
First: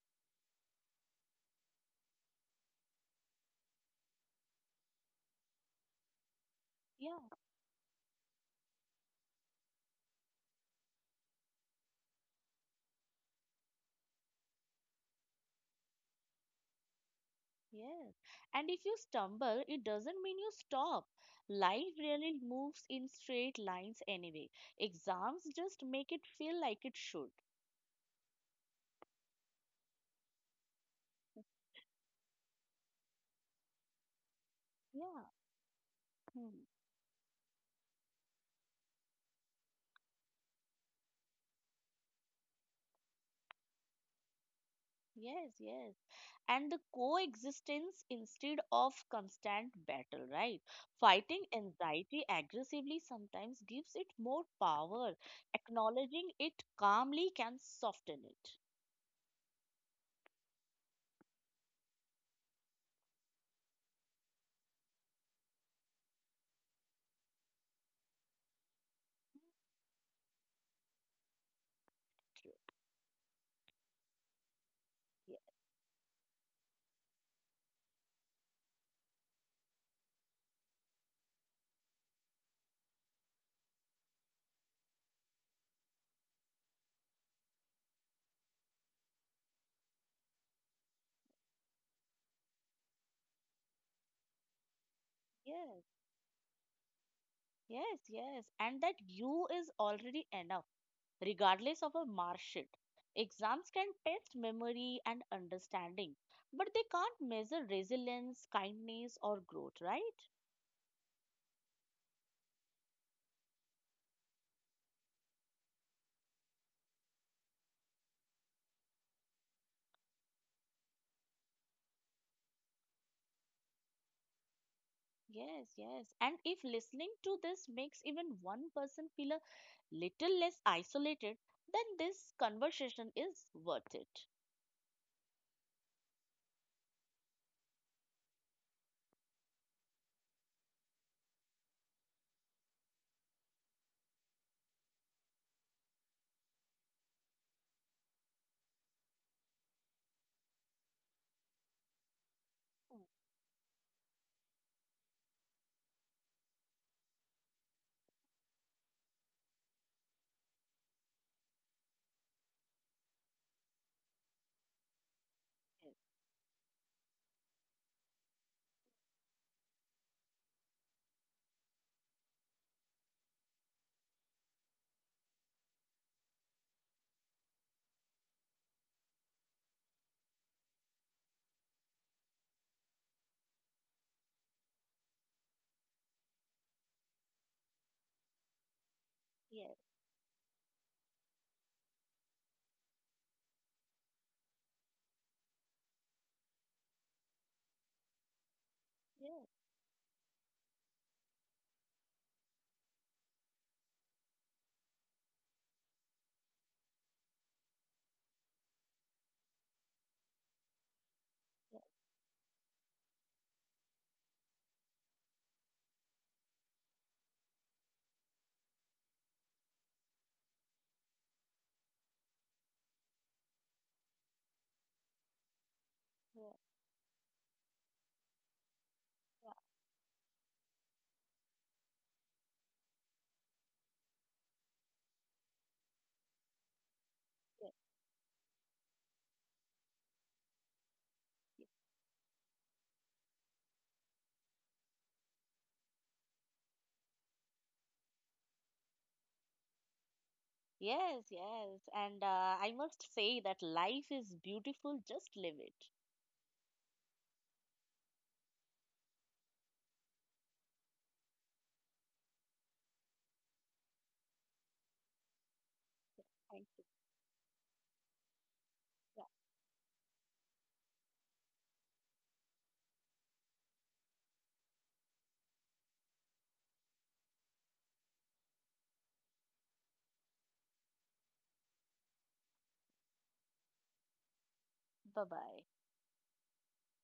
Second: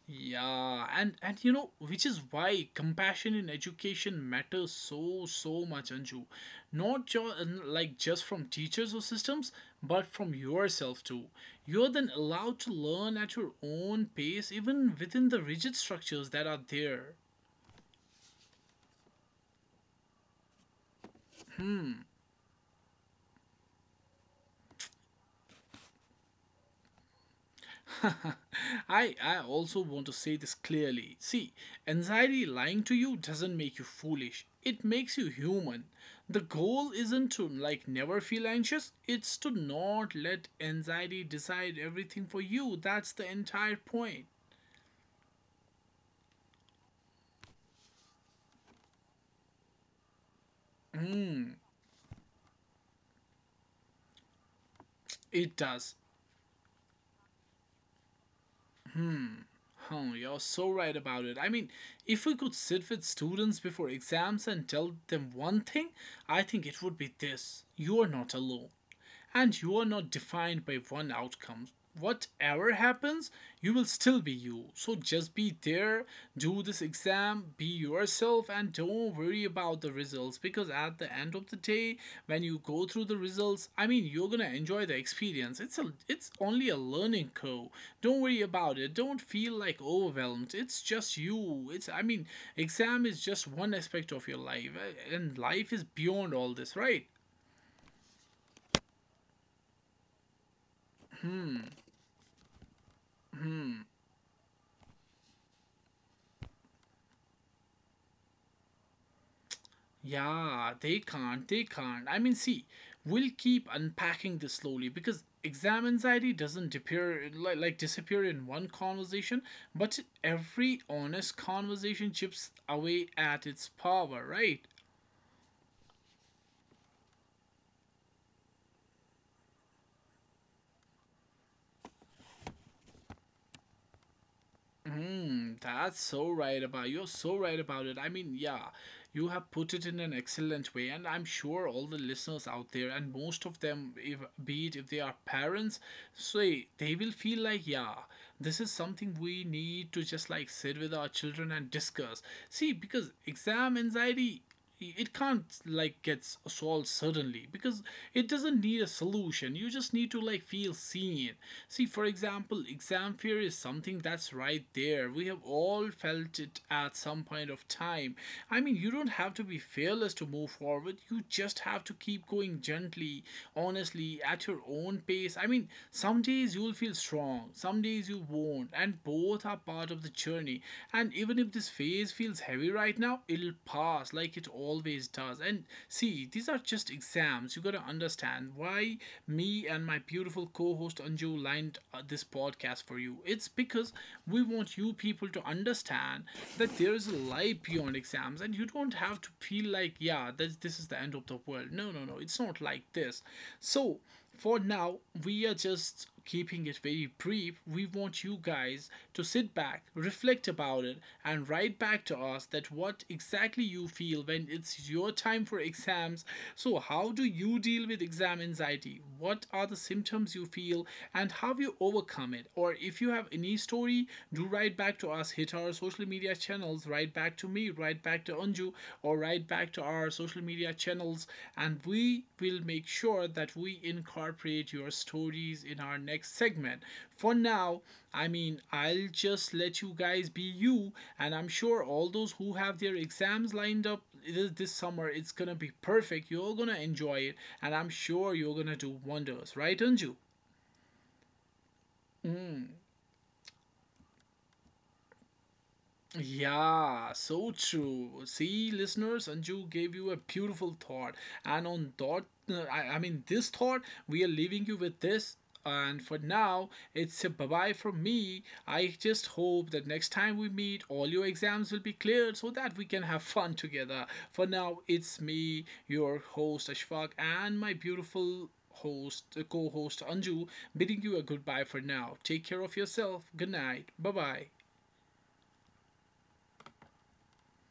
A: Yeah, and, which is why compassion in education matters so much, Anju. Not
B: Yeah.
A: just just from teachers or systems, but from yourself too. You're then allowed to learn at your own pace, even within the rigid structures that are there.
B: Yes. And if you stumble, it doesn't mean you stop.
A: Hmm.
B: Life really moves in straight lines anyway. Exams just make it feel like it should.
A: I also want to say this clearly. See, anxiety lying to you doesn't make you foolish. It makes
B: Yeah.
A: you human. The
B: Hmm.
A: goal isn't to never feel anxious. It's to not let anxiety decide everything for you. That's the entire point.
B: Yes, yes. And the coexistence instead of constant battle, right? Fighting
A: Hmm.
B: anxiety aggressively sometimes gives it more power.
A: It does.
B: Acknowledging it calmly can soften it.
A: Hmm. Oh, you're so right about it. If we could sit with students before exams and tell them one thing, I think it would be this. You are not alone, and you are not defined by one outcome.
B: True.
A: Whatever happens, you will still be you. So just be there, do this exam, be yourself, and don't worry about the results because at the end of the day, when you go through the results, you're gonna enjoy the experience. It's only a learning curve. Don't worry about it. Don't feel like overwhelmed. It's just you. Exam is just one aspect of your life, and life
B: Yeah.
A: is beyond all this, right?
B: Yes, yes. And that you is already enough,
A: Hmm.
B: regardless of a mark sheet. Exams can
A: Hmm.
B: test memory and understanding, but they can't measure resilience, kindness, or growth, right?
A: Yeah, they can't. They can't. See, we'll keep unpacking this slowly because exam anxiety doesn't appear disappear in one conversation, but every honest conversation chips away at its power, right?
B: Yes, yes. And if listening to this makes even one person feel a little less isolated, then this conversation is worth it.
A: Mm, that's so right about You're so right about it. Yeah, you have put it in an excellent way, and I'm sure all the listeners out there, and most of them, if be it if they are parents, say they will feel like, yeah, this is something we need to just sit with our children and discuss. See, because exam anxiety, it can't gets solved suddenly because it doesn't need a solution. You just need to feel seen. See, for example, exam fear is something that's right there. We have all felt it at some point of time. You don't have to be fearless to move forward. You just have to keep going gently, honestly, at your own pace. Some days you'll feel strong, some days you won't, and both are part of the journey. And even if this phase feels heavy right now, it'll pass like it always does. And see, these are just exams. You gotta understand why me
B: Yes,
A: and my beautiful co host Anju lined this podcast for you. It's because we want you people to understand that there is a life beyond exams and you don't have to
B: yes,
A: feel like, yeah, this is the end of the world. No, no, no, it's not like this. So, for now, we are just keeping it very brief. We want you guys to sit back, reflect about it, and write back to us that what exactly you feel when it's your time for exams. So, how do you deal with exam anxiety? What are the symptoms you feel and how you overcome it? Or if you have any story, do write back to us, hit our social media channels, write back to me, write back to Anju, or write back to our social media channels, and we will make sure that we incorporate your stories in our next segment. For
B: yes.
A: now, I'll just let you guys be you, and I'm sure all those who have their exams lined up this summer, it's gonna be perfect. You're gonna enjoy it, and I'm sure you're gonna do wonders, right, Anju?
B: Yes, yes. And
A: Mm,
B: I must say that life is beautiful, just live it.
A: yeah, so true. See, listeners, Anju gave you a beautiful thought, and on thought, this thought, we are leaving you with this. And for
B: Thank
A: now,
B: you.
A: it's a bye bye from me. I just hope that next time we meet, all your exams will be cleared so that we can have fun together. For now, it's me, your host Ashfaq, and my beautiful host, co host Anju, bidding you a goodbye for now. Take care of yourself. Good night. Bye bye.
B: Bye-bye